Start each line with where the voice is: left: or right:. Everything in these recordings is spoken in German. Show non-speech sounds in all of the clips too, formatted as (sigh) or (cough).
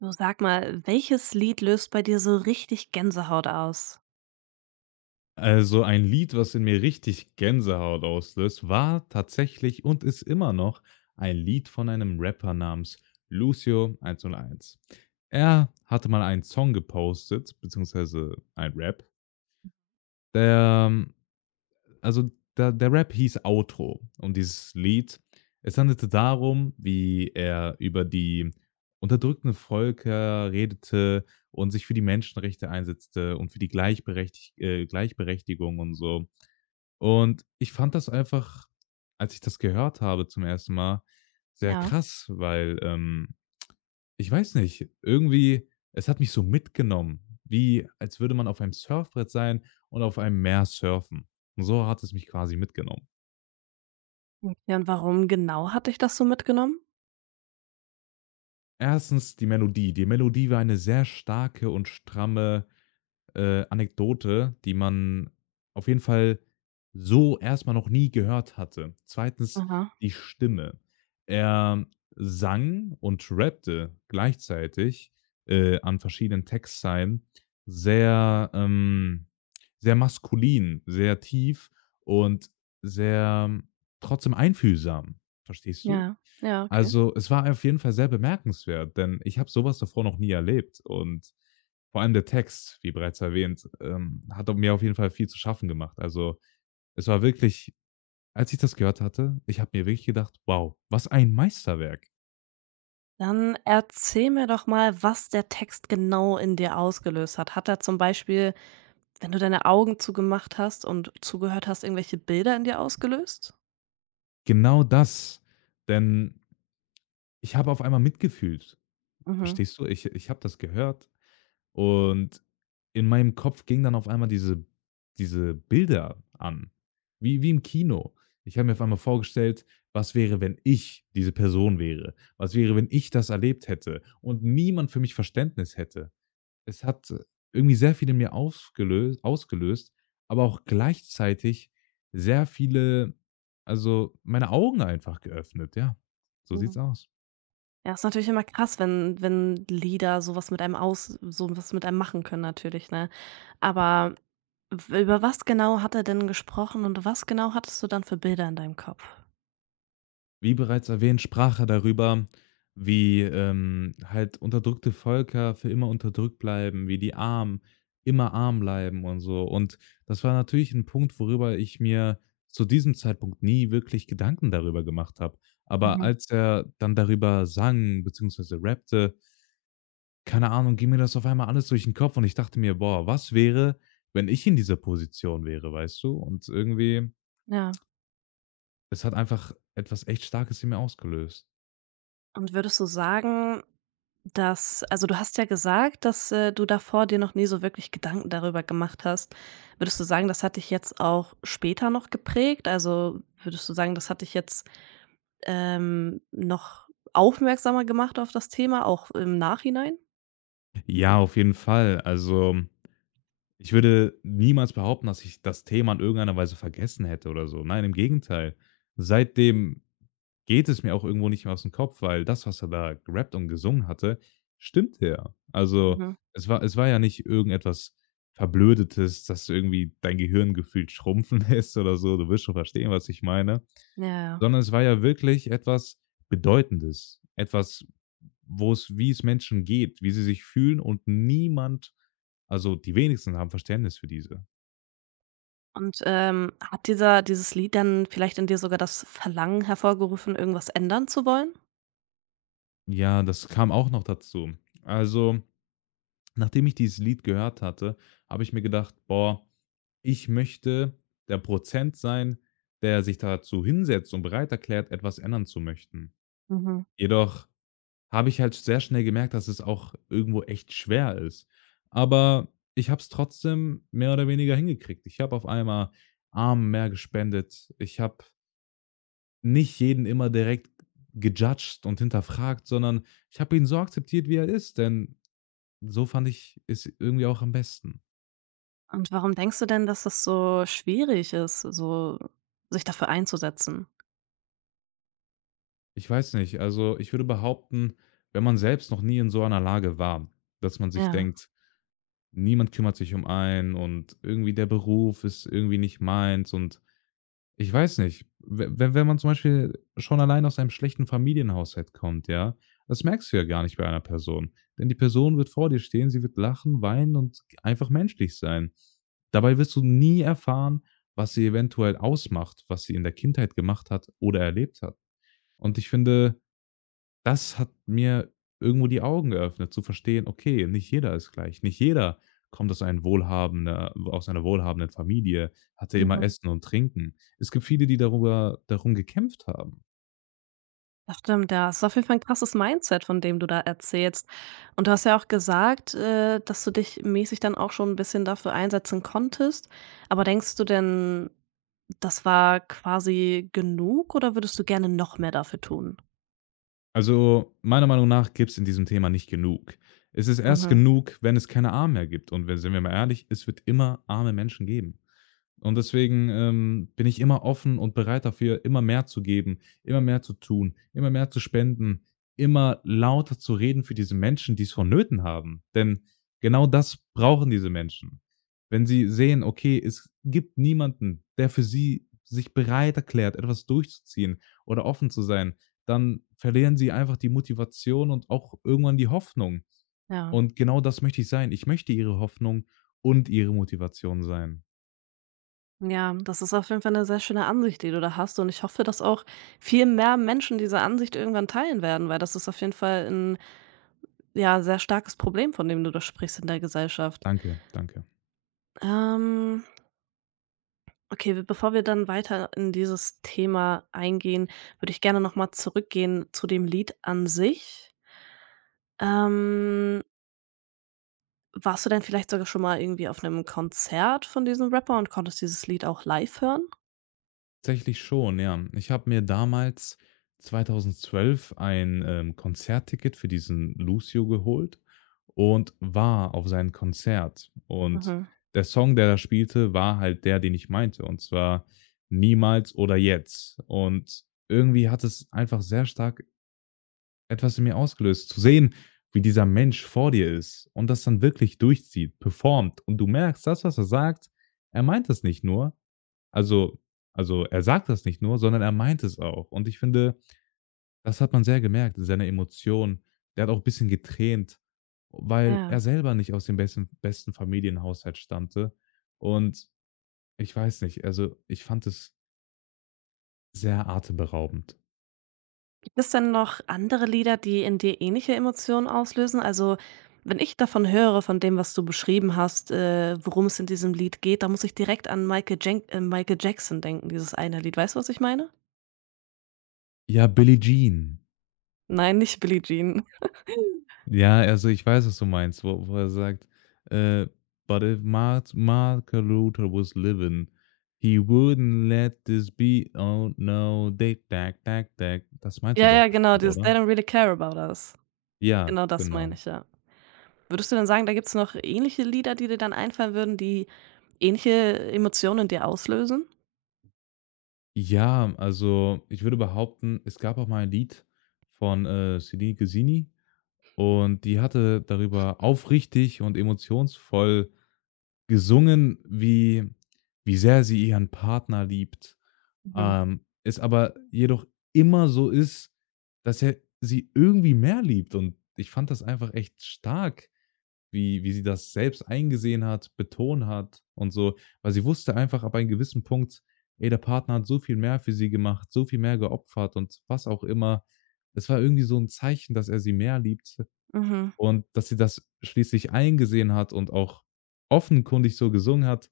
right: Du sag mal, welches Lied löst bei dir so richtig Gänsehaut aus?
left: Also ein Lied, was in mir richtig Gänsehaut auslöst, war tatsächlich und ist immer noch ein Lied von einem Rapper namens Lucio 101. Er hatte mal einen Song gepostet, beziehungsweise ein Rap, der, ähm, also der, der Rap hieß Outro und dieses Lied, es handelte darum, wie er über die unterdrückten Völker redete und sich für die Menschenrechte einsetzte und für die Gleichberechtigung und so. Und ich fand das einfach, als ich das gehört habe zum ersten Mal, sehr
right: Ja.
left: krass, weil ich weiß nicht, irgendwie es hat mich so mitgenommen, wie als würde man auf einem Surfbrett sein und auf einem Meer surfen. Und so hat es mich quasi mitgenommen.
right: Okay, und warum genau hat dich das so mitgenommen?
left: Erstens die Melodie. Die Melodie war eine sehr starke und stramme Anekdote, die man auf jeden Fall so erst mal noch nie gehört hatte. Zweitens
right: Aha.
left: die Stimme. Er sang und rappte gleichzeitig, an verschiedenen Textzeilen sehr, sehr maskulin, sehr tief und sehr trotzdem einfühlsam. Verstehst du?
right: Ja. Ja, okay.
left: Also, es war auf jeden Fall sehr bemerkenswert, denn ich habe sowas davor noch nie erlebt und vor allem der Text, wie bereits erwähnt, hat au mir auf jeden Fall viel zu schaffen gemacht. Also, es war wirklich als ich das gehört hatte, ich habe mir wirklich gedacht: „Wow, was ein Meisterwerk.“
right: Dann erzähl mir doch mal, was der Text genau in dir ausgelöst hat. Hat er zum Beispiel, wenn du deine Augen zugemacht hast und zugehört hast, irgendwelche Bilder in dir ausgelöst?
left: Genau das, denn ich habe auf einmal mitgefühlt.
right: Mhm.
left: Verstehst du? Ich habe das gehört und in meinem Kopf ging dann auf einmal diese Bilder an, wie im Kino. Ich habe mir auf einmal vorgestellt: „Was wäre, wenn ich diese Person wäre? Was wäre, wenn ich das erlebt hätte und niemand für mich Verständnis hätte?“ Es hat irgendwie sehr viel in mir ausgelöst, aber auch gleichzeitig sehr viele also, meine Augen einfach geöffnet, ja. So sieht's aus.
right: Ja, ist natürlich immer krass, wenn Lieder so was mit einem aus so was mit einem machen können natürlich, ne? Aber w über was genau hat er denn gesprochen und was genau hattest du dann für Bilder in deinem Kopf?
left: Wie bereits erwähnt, sprach er darüber, wie halt unterdrückte Völker für immer unterdrückt bleiben, wie die Armen immer arm bleiben und so. Und das war natürlich ein Punkt, worüber ich mir zu diesem Zeitpunkt nie wirklich Gedanken darüber gemacht habe. Aber
right: Mhm.
left: als er dann darüber sang bzw. rappte, keine Ahnung, ging mir das auf einmal alles durch den Kopf und ich dachte mir: „Boah, was wäre, wenn ich in dieser Position wäre“, weißt du? Und irgendwie
right: Ja.
left: es hat einfach etwas echt Starkes in mir ausgelöst.
right: Und würdest du sagen, dass also, du hast ja gesagt, dass, du davor dir noch nie so wirklich Gedanken darüber gemacht hast. Würdest du sagen, das hat dich jetzt auch später noch geprägt? Also, würdest du sagen, das hat dich jetzt, noch aufmerksamer gemacht auf das Thema, auch im Nachhinein?
left: Ja, auf jeden Fall. Also, ich würde niemals behaupten, dass ich das Thema in irgendeiner Weise vergessen hätte oder so. Nein, im Gegenteil. Seitdem geht es mir auch irgendwo nicht mehr aus dem Kopf, weil das, was er da gerappt und gesungen hatte, stimmte ja. Also,
right: Mhm.
left: es war ja nicht irgendetwas Verblödetes, das irgendwie dein Gehirn gefühlt schrumpfen (laughs) lässt oder so. Du wirst schon verstehen, was ich meine.
right: Ja, ja.
left: Sondern es war ja wirklich etwas Bedeutendes, etwas, wo es wie es Menschen geht, wie sie sich fühlen und niemand also, die wenigsten haben Verständnis für diese.
right: Und, hat dieser dieses Lied dann vielleicht in dir sogar das Verlangen hervorgerufen, irgendwas ändern zu wollen?
left: Ja, das kam auch noch dazu. Also, nachdem ich dieses Lied gehört hatte, habe ich mir gedacht: „Boah, ich möchte der Prozent sein, der sich dazu hinsetzt und bereit erklärt, etwas ändern zu möchten.“
right: Mhm.
left: Jedoch habe ich halt sehr schnell gemerkt, dass es auch irgendwo echt schwer ist. Aber ich habe es trotzdem mehr oder weniger hingekriegt. Ich habe auf einmal Armen mehr gespendet. Ich habe nicht jeden immer direkt gejudged und hinterfragt, sondern ich habe ihn so akzeptiert, wie er ist, denn so fand ich es irgendwie auch am besten.
right: Und warum denkst du denn, dass das so schwierig ist, so sich dafür einzusetzen?
left: Ich weiß nicht, also ich würde behaupten, wenn man selbst noch nie in so einer Lage war, dass man sich
right: Ja.
left: denkt, niemand kümmert sich um einen und irgendwie der Beruf ist irgendwie nicht meins und ich weiß nicht. We wenn man zum Beispiel schon allein aus einem schlechten Familienhaushalt kommt, ja, das merkst du ja gar nicht bei einer Person. Denn die Person wird vor dir stehen, sie wird lachen, weinen und einfach menschlich sein. Dabei wirst du nie erfahren, was sie eventuell ausmacht, was sie in der Kindheit gemacht hat oder erlebt hat. Und ich finde, das hat mir irgendwo die Augen geöffnet, zu verstehen: Okay, nicht jeder ist gleich. Nicht jeder kommt aus einem wohlhabender aus einer wohlhabenden Familie, hatte immer
right: Mhm.
left: Essen und Trinken. Es gibt viele, die darüber darum gekämpft haben.
right: Das stimmt, ja. Es ist auf jeden Fall 'n krasses Mindset, von dem du da erzählst. Und du hast ja auch gesagt, dass du dich mäßig dann auch schon ein bisschen dafür einsetzen konntest. Aber denkst du denn, das war quasi genug oder würdest du gerne noch mehr dafür tun?
left: Also, meiner Meinung nach gibt's in diesem Thema nicht genug. Es ist erst
right: Mhm.
left: genug, wenn es keine Armen mehr gibt. Und wenn sind wir mal ehrlich, es wird immer arme Menschen geben. Und deswegen bin ich immer offen und bereit dafür, immer mehr zu geben, immer mehr zu tun, immer mehr zu spenden, immer lauter zu reden für diese Menschen, die's vonnöten haben. Denn genau das brauchen diese Menschen. Wenn sie sehen: Okay, es gibt niemanden, der für sie sich bereit erklärt, etwas durchzuziehen oder offen zu sein, dann verlieren sie einfach die Motivation und auch irgendwann die Hoffnung.
right: Ja,
left: Und genau das möchte ich sein. Ich möchte ihre Hoffnung und ihre Motivation sein.
right: ja, das ist auf jeden Fall eine sehr schöne Ansicht, die du da hast, und ich hoffe, dass auch viel mehr Menschen diese Ansicht irgendwann teilen werden, weil das ist auf jeden Fall ein ja, sehr starkes Problem, von dem du da sprichst in der Gesellschaft.
left: Danke, danke.
right: Ähm, okay, w bevor wir dann weiter in dieses Thema eingehen, würde ich gerne noch mal zurückgehen zu dem Lied an sich. Ähm, warst du denn vielleicht sogar schon mal irgendwie auf einem Konzert von diesem Rapper und konntest dieses Lied auch live hören?
left: Tatsächlich schon, ja. Ich habe mir damals 2012 ein, Konzertticket für diesen Lucio geholt und war auf sein Konzert. Und
right: Mhm,
left: der Song, der da spielte, war halt der, den ich meinte, und zwar „Niemals oder jetzt“. Und irgendwie hat es einfach sehr stark etwas in mir ausgelöst. Zu sehen, wie dieser Mensch vor dir ist und das dann wirklich durchzieht, performt und du merkst, das, was er sagt, er meint es nicht nur, also also, er sagt das nicht nur, sondern er meint es auch. Und ich finde, das hat man sehr gemerkt in seiner Emotion. Der hat auch 'n bisschen getränt, weil er
right: ja.
left: selber nicht aus dem besten Familienhaushalt stammte. Und ich weiß nicht, also, ich fand es sehr atemberaubend.
right: Gibt's denn noch andere Lieder, die in dir ähnliche Emotionen auslösen? Also, wenn ich davon höre, von dem, was du beschrieben hast, worum es in diesem Lied geht, da muss ich direkt an Michael Jackson denken, dieses eine Lied. Weißt du, was ich meine?
left: Ja, Billie Jean.
right: Nein, nicht Billie Jean. (laughs)
left: Ja, also ich weiß, was du meinst, wo er sagt, äh: „But if Martin Luther was living, he wouldn't let this be oh no, they tag tag tag.“ Das meinst du
right: Ja,
left: doch
right: ja, genau,
left: bestimmt,
right: dieses „They
left: oder?
right: don't really care about us“.
left: Ja,
right: Genau das meine
left: genau.
right: ich, ja. Würdest du denn sagen, da gibt's noch ähnliche Lieder, die dir dann einfallen würden, die ähnliche Emotionen in dir auslösen?
left: Ja, also ich würde behaupten, es gab auch mal ein Lied von Sini Gesini und die hatte darüber aufrichtig und emotionsvoll gesungen, wie sehr sie ihren Partner liebt, es aber jedoch immer so ist, dass er sie irgendwie mehr liebt und ich fand das einfach echt stark, wie sie das selbst eingesehen hat, betont hat und so, weil sie wusste einfach ab einem gewissen Punkt: „Ey, der Partner hat so viel mehr für sie gemacht, so viel mehr geopfert“ und was auch immer. Es war irgendwie so ein Zeichen, dass er sie mehr liebt
right: Mhm.
left: und dass sie das schließlich eingesehen hat und auch offenkundig so gesungen hat,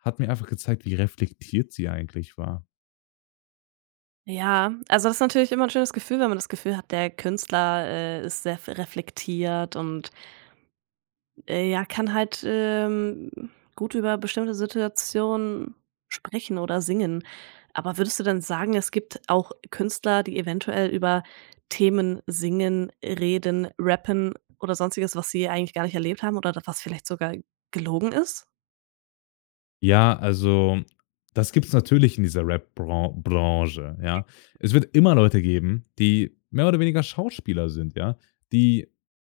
left: hat mir einfach gezeigt, wie reflektiert sie eigentlich war.
right: Ja, also das ist natürlich immer ein schönes Gefühl, wenn man das Gefühl hat, der Künstler, ist sehr f reflektiert und, ja, kann halt, gut über bestimmte Situationen sprechen oder singen. Aber würdest du dann sagen, es gibt auch Künstler, die eventuell über Themen singen, reden, rappen oder Sonstiges, was sie eigentlich gar nicht erlebt haben oder d was vielleicht sogar gelogen ist?
left: Ja, also das gibt es natürlich in dieser rap Branche, ja. Es wird immer Leute geben, die mehr oder weniger Schauspieler sind, ja. Die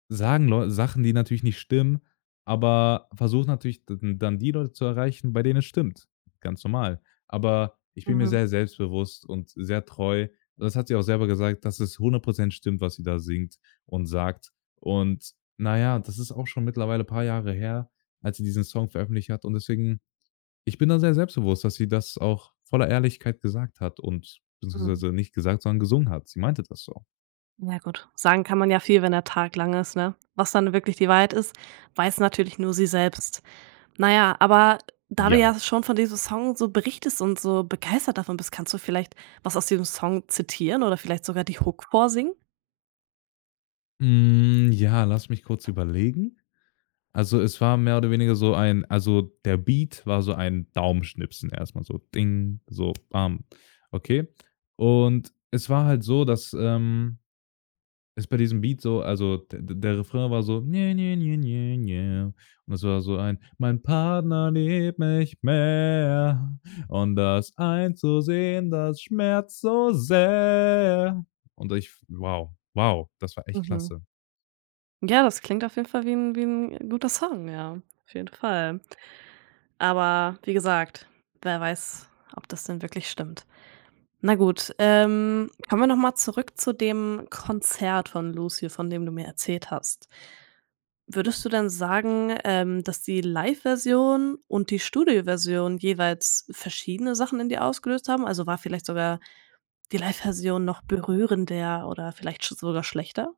left: sagen Leu Sachen, die natürlich nicht stimmen, aber versuchen natürlich d dann die Leute zu erreichen, bei denen es stimmt. Ganz normal. Aber ich bin mir
right: Mhm,
left: sehr selbstbewusst und sehr treu. Und das hat sie auch selber gesagt, dass es hundert Prozent stimmt, was sie da singt und sagt. Und na ja, das ist auch schon mittlerweile ein paar Jahre her, als sie diesen Song veröffentlicht hat und deswegen ich bin da sehr selbstbewusst, dass sie das auch voller Ehrlichkeit gesagt hat und
right: mhm.
left: beziehungsweise nicht gesagt, sondern gesungen hat. Sie meinte das so.
right: Ja gut, sagen kann man ja viel, wenn der Tag lang ist, ne? Was dann wirklich die Wahrheit ist, weiß natürlich nur sie selbst. Na ja, aber da du
left: Ja.
right: ja schon von diesem Song so berichtest und so begeistert davon bist, kannst du vielleicht was aus diesem Song zitieren oder vielleicht sogar die Hook vorsingen?
left: Hm, ja, lass mich kurz überlegen. Also, es war mehr oder weniger so ein also, der Beat war so ein Daumenschnipsen erst mal so ding, so bam, okay. Und es war halt so, dass ist bei diesem Beat so also d der Refrain war so: „Ne, ne, ne, ne, ne.“ Und es war so ein: „Mein Partner liebt mich mehr und das einzusehen, das schmerzt so sehr.“ Und ich wow, wow, das war echt
right: Mhm.
left: klasse.
right: Ja, das klingt auf jeden Fall wie ein wie 'n guter Song, ja, auf jeden Fall. Aber wie gesagt, wer weiß, ob das denn wirklich stimmt. Na gut, kommen wir noch mal zurück zu dem Konzert von Lucio, von dem du mir erzählt hast. Würdest du denn sagen, dass die Live-Version und die Studio-Version jeweils verschiedene Sachen in dir ausgelöst haben? Also, war vielleicht sogar die Live-Version noch berührender oder vielleicht sch sogar schlechter?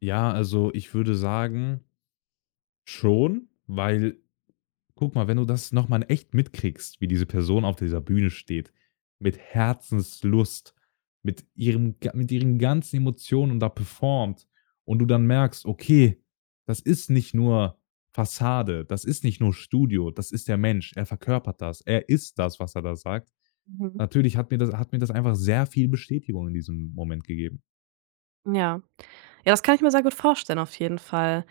left: Ja, also, ich würde sagen, schon, weil guck mal, wenn du das noch mal in echt mitkriegst, wie diese Person auf dieser Bühne steht, mit Herzenslust, mit ihrem ga mit ihren ganzen Emotionen und da performt und du dann merkst: „Okay, das ist nicht nur Fassade, das ist nicht nur Studio, das ist der Mensch. Er verkörpert das. Er ist das, was er da sagt.“
right: Mhm.
left: Natürlich hat mir das einfach sehr viel Bestätigung in diesem Moment gegeben.
right: Ja. Ja, das kann ich mir sehr gut vorstellen auf jeden Fall.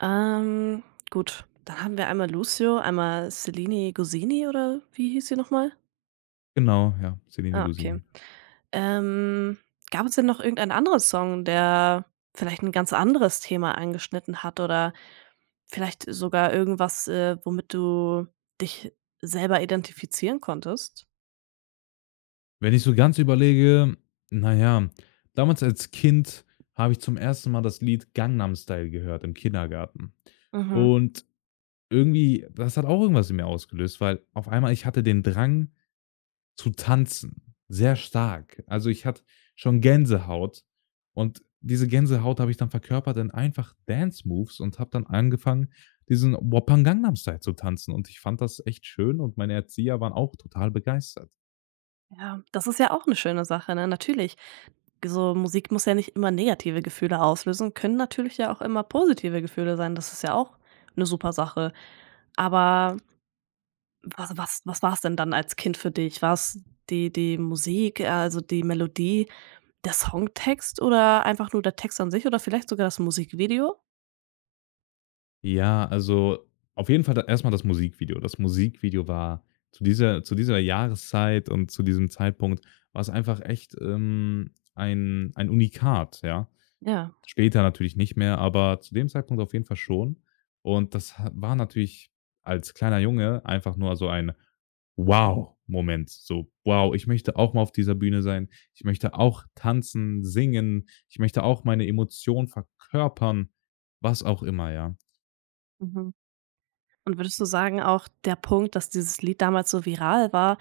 right: Ähm, gut, dann haben wir einmal Lucio, einmal Selene Goseni oder wie hieß sie nochmal?
left: Genau, ja, Selene
right: Ah, okay.
left: Gosini.
right: Ähm, gab es denn noch irgendeinen anderen Song, der vielleicht ein ganz anderes Thema angeschnitten hat oder vielleicht sogar irgendwas, womit du dich selber identifizieren konntest?
left: Wenn ich so ganz überlege, na ja, damals als Kind habe ich zum ersten Mal das Lied Gangnam Style gehört im Kindergarten.
right: Mhm,
left: Und irgendwie das hat auch irgendwas in mir ausgelöst, weil auf einmal ich hatte den Drang zu tanzen, sehr stark. Also, ich hatte schon Gänsehaut und diese Gänsehaut habe ich dann verkörpert in einfach Dance Moves und habe dann angefangen, diesen Wappan Gangnam Style zu tanzen und ich fand das echt schön und meine Erzieher waren auch total begeistert.
right: ja, das ist ja auch eine schöne Sache, ne? Natürlich. So Musik muss ja nicht immer negative Gefühle auslösen, können natürlich ja auch immer positive Gefühle sein. Das ist ja auch eine super Sache. Aber was was war es denn dann als Kind für dich? War's die Musik, also die Melodie, der Songtext oder einfach nur der Text an sich oder vielleicht sogar das Musikvideo?
left: Ja, also auf jeden Fall da erst das Musikvideo. Das Musikvideo war zu dieser Jahreszeit und zu diesem Zeitpunkt war's einfach echt, ein Unikat, ja.
right: Ja,
left: Später natürlich nicht mehr, aber zu dem Zeitpunkt auf jeden Fall schon. Und das ha war natürlich als kleiner Junge einfach nur so ein Wow-Moment, so: „Wow, ich möchte auch mal auf dieser Bühne sein. Ich möchte auch tanzen, singen. Ich möchte auch meine Emotionen verkörpern.“ Was auch immer, ja.
right: mhm. Und würdest du sagen, auch der Punkt, dass dieses Lied damals so viral war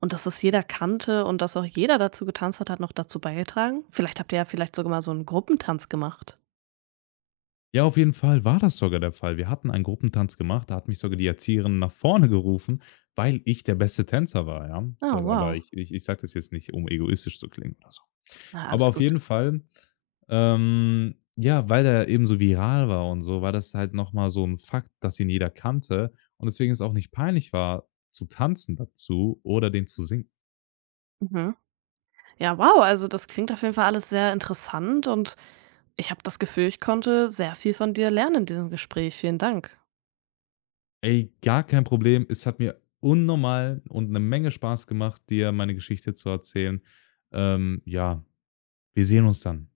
right: und dass es jeder kannte und dass auch jeder dazu getanzt hat, hat noch dazu beigetragen? Vielleicht habt ihr ja vielleicht sogar mal so einen Gruppentanz gemacht.
left: Ja, auf jeden Fall war das sogar der Fall. Wir hatten einen Gruppentanz gemacht, da hat mich sogar die Erzieherin nach vorne gerufen, weil ich der beste Tänzer war, ja.
right: Ah,
left: Das aber
right: wow.
left: Ich sage das jetzt nicht, um egoistisch zu klingen oder so.
right: Na,
left: Aber
right: alles
left: auf
right: gut.
left: jeden Fall, ja, weil der eben so viral war und so, war das halt noch mal so ein Fakt, dass ihn jeder kannte und deswegen es auch nicht peinlich war, zu tanzen dazu oder den zu singen.
right: Mhm. Ja, wow, also das klingt auf jeden Fall alles sehr interessant, und ich habe das Gefühl, ich konnte sehr viel von dir lernen in diesem Gespräch. Vielen Dank.
left: Ey, gar kein Problem. Es hat mir unnormal und eine Menge Spaß gemacht, dir meine Geschichte zu erzählen. Ja. Wir sehen uns dann.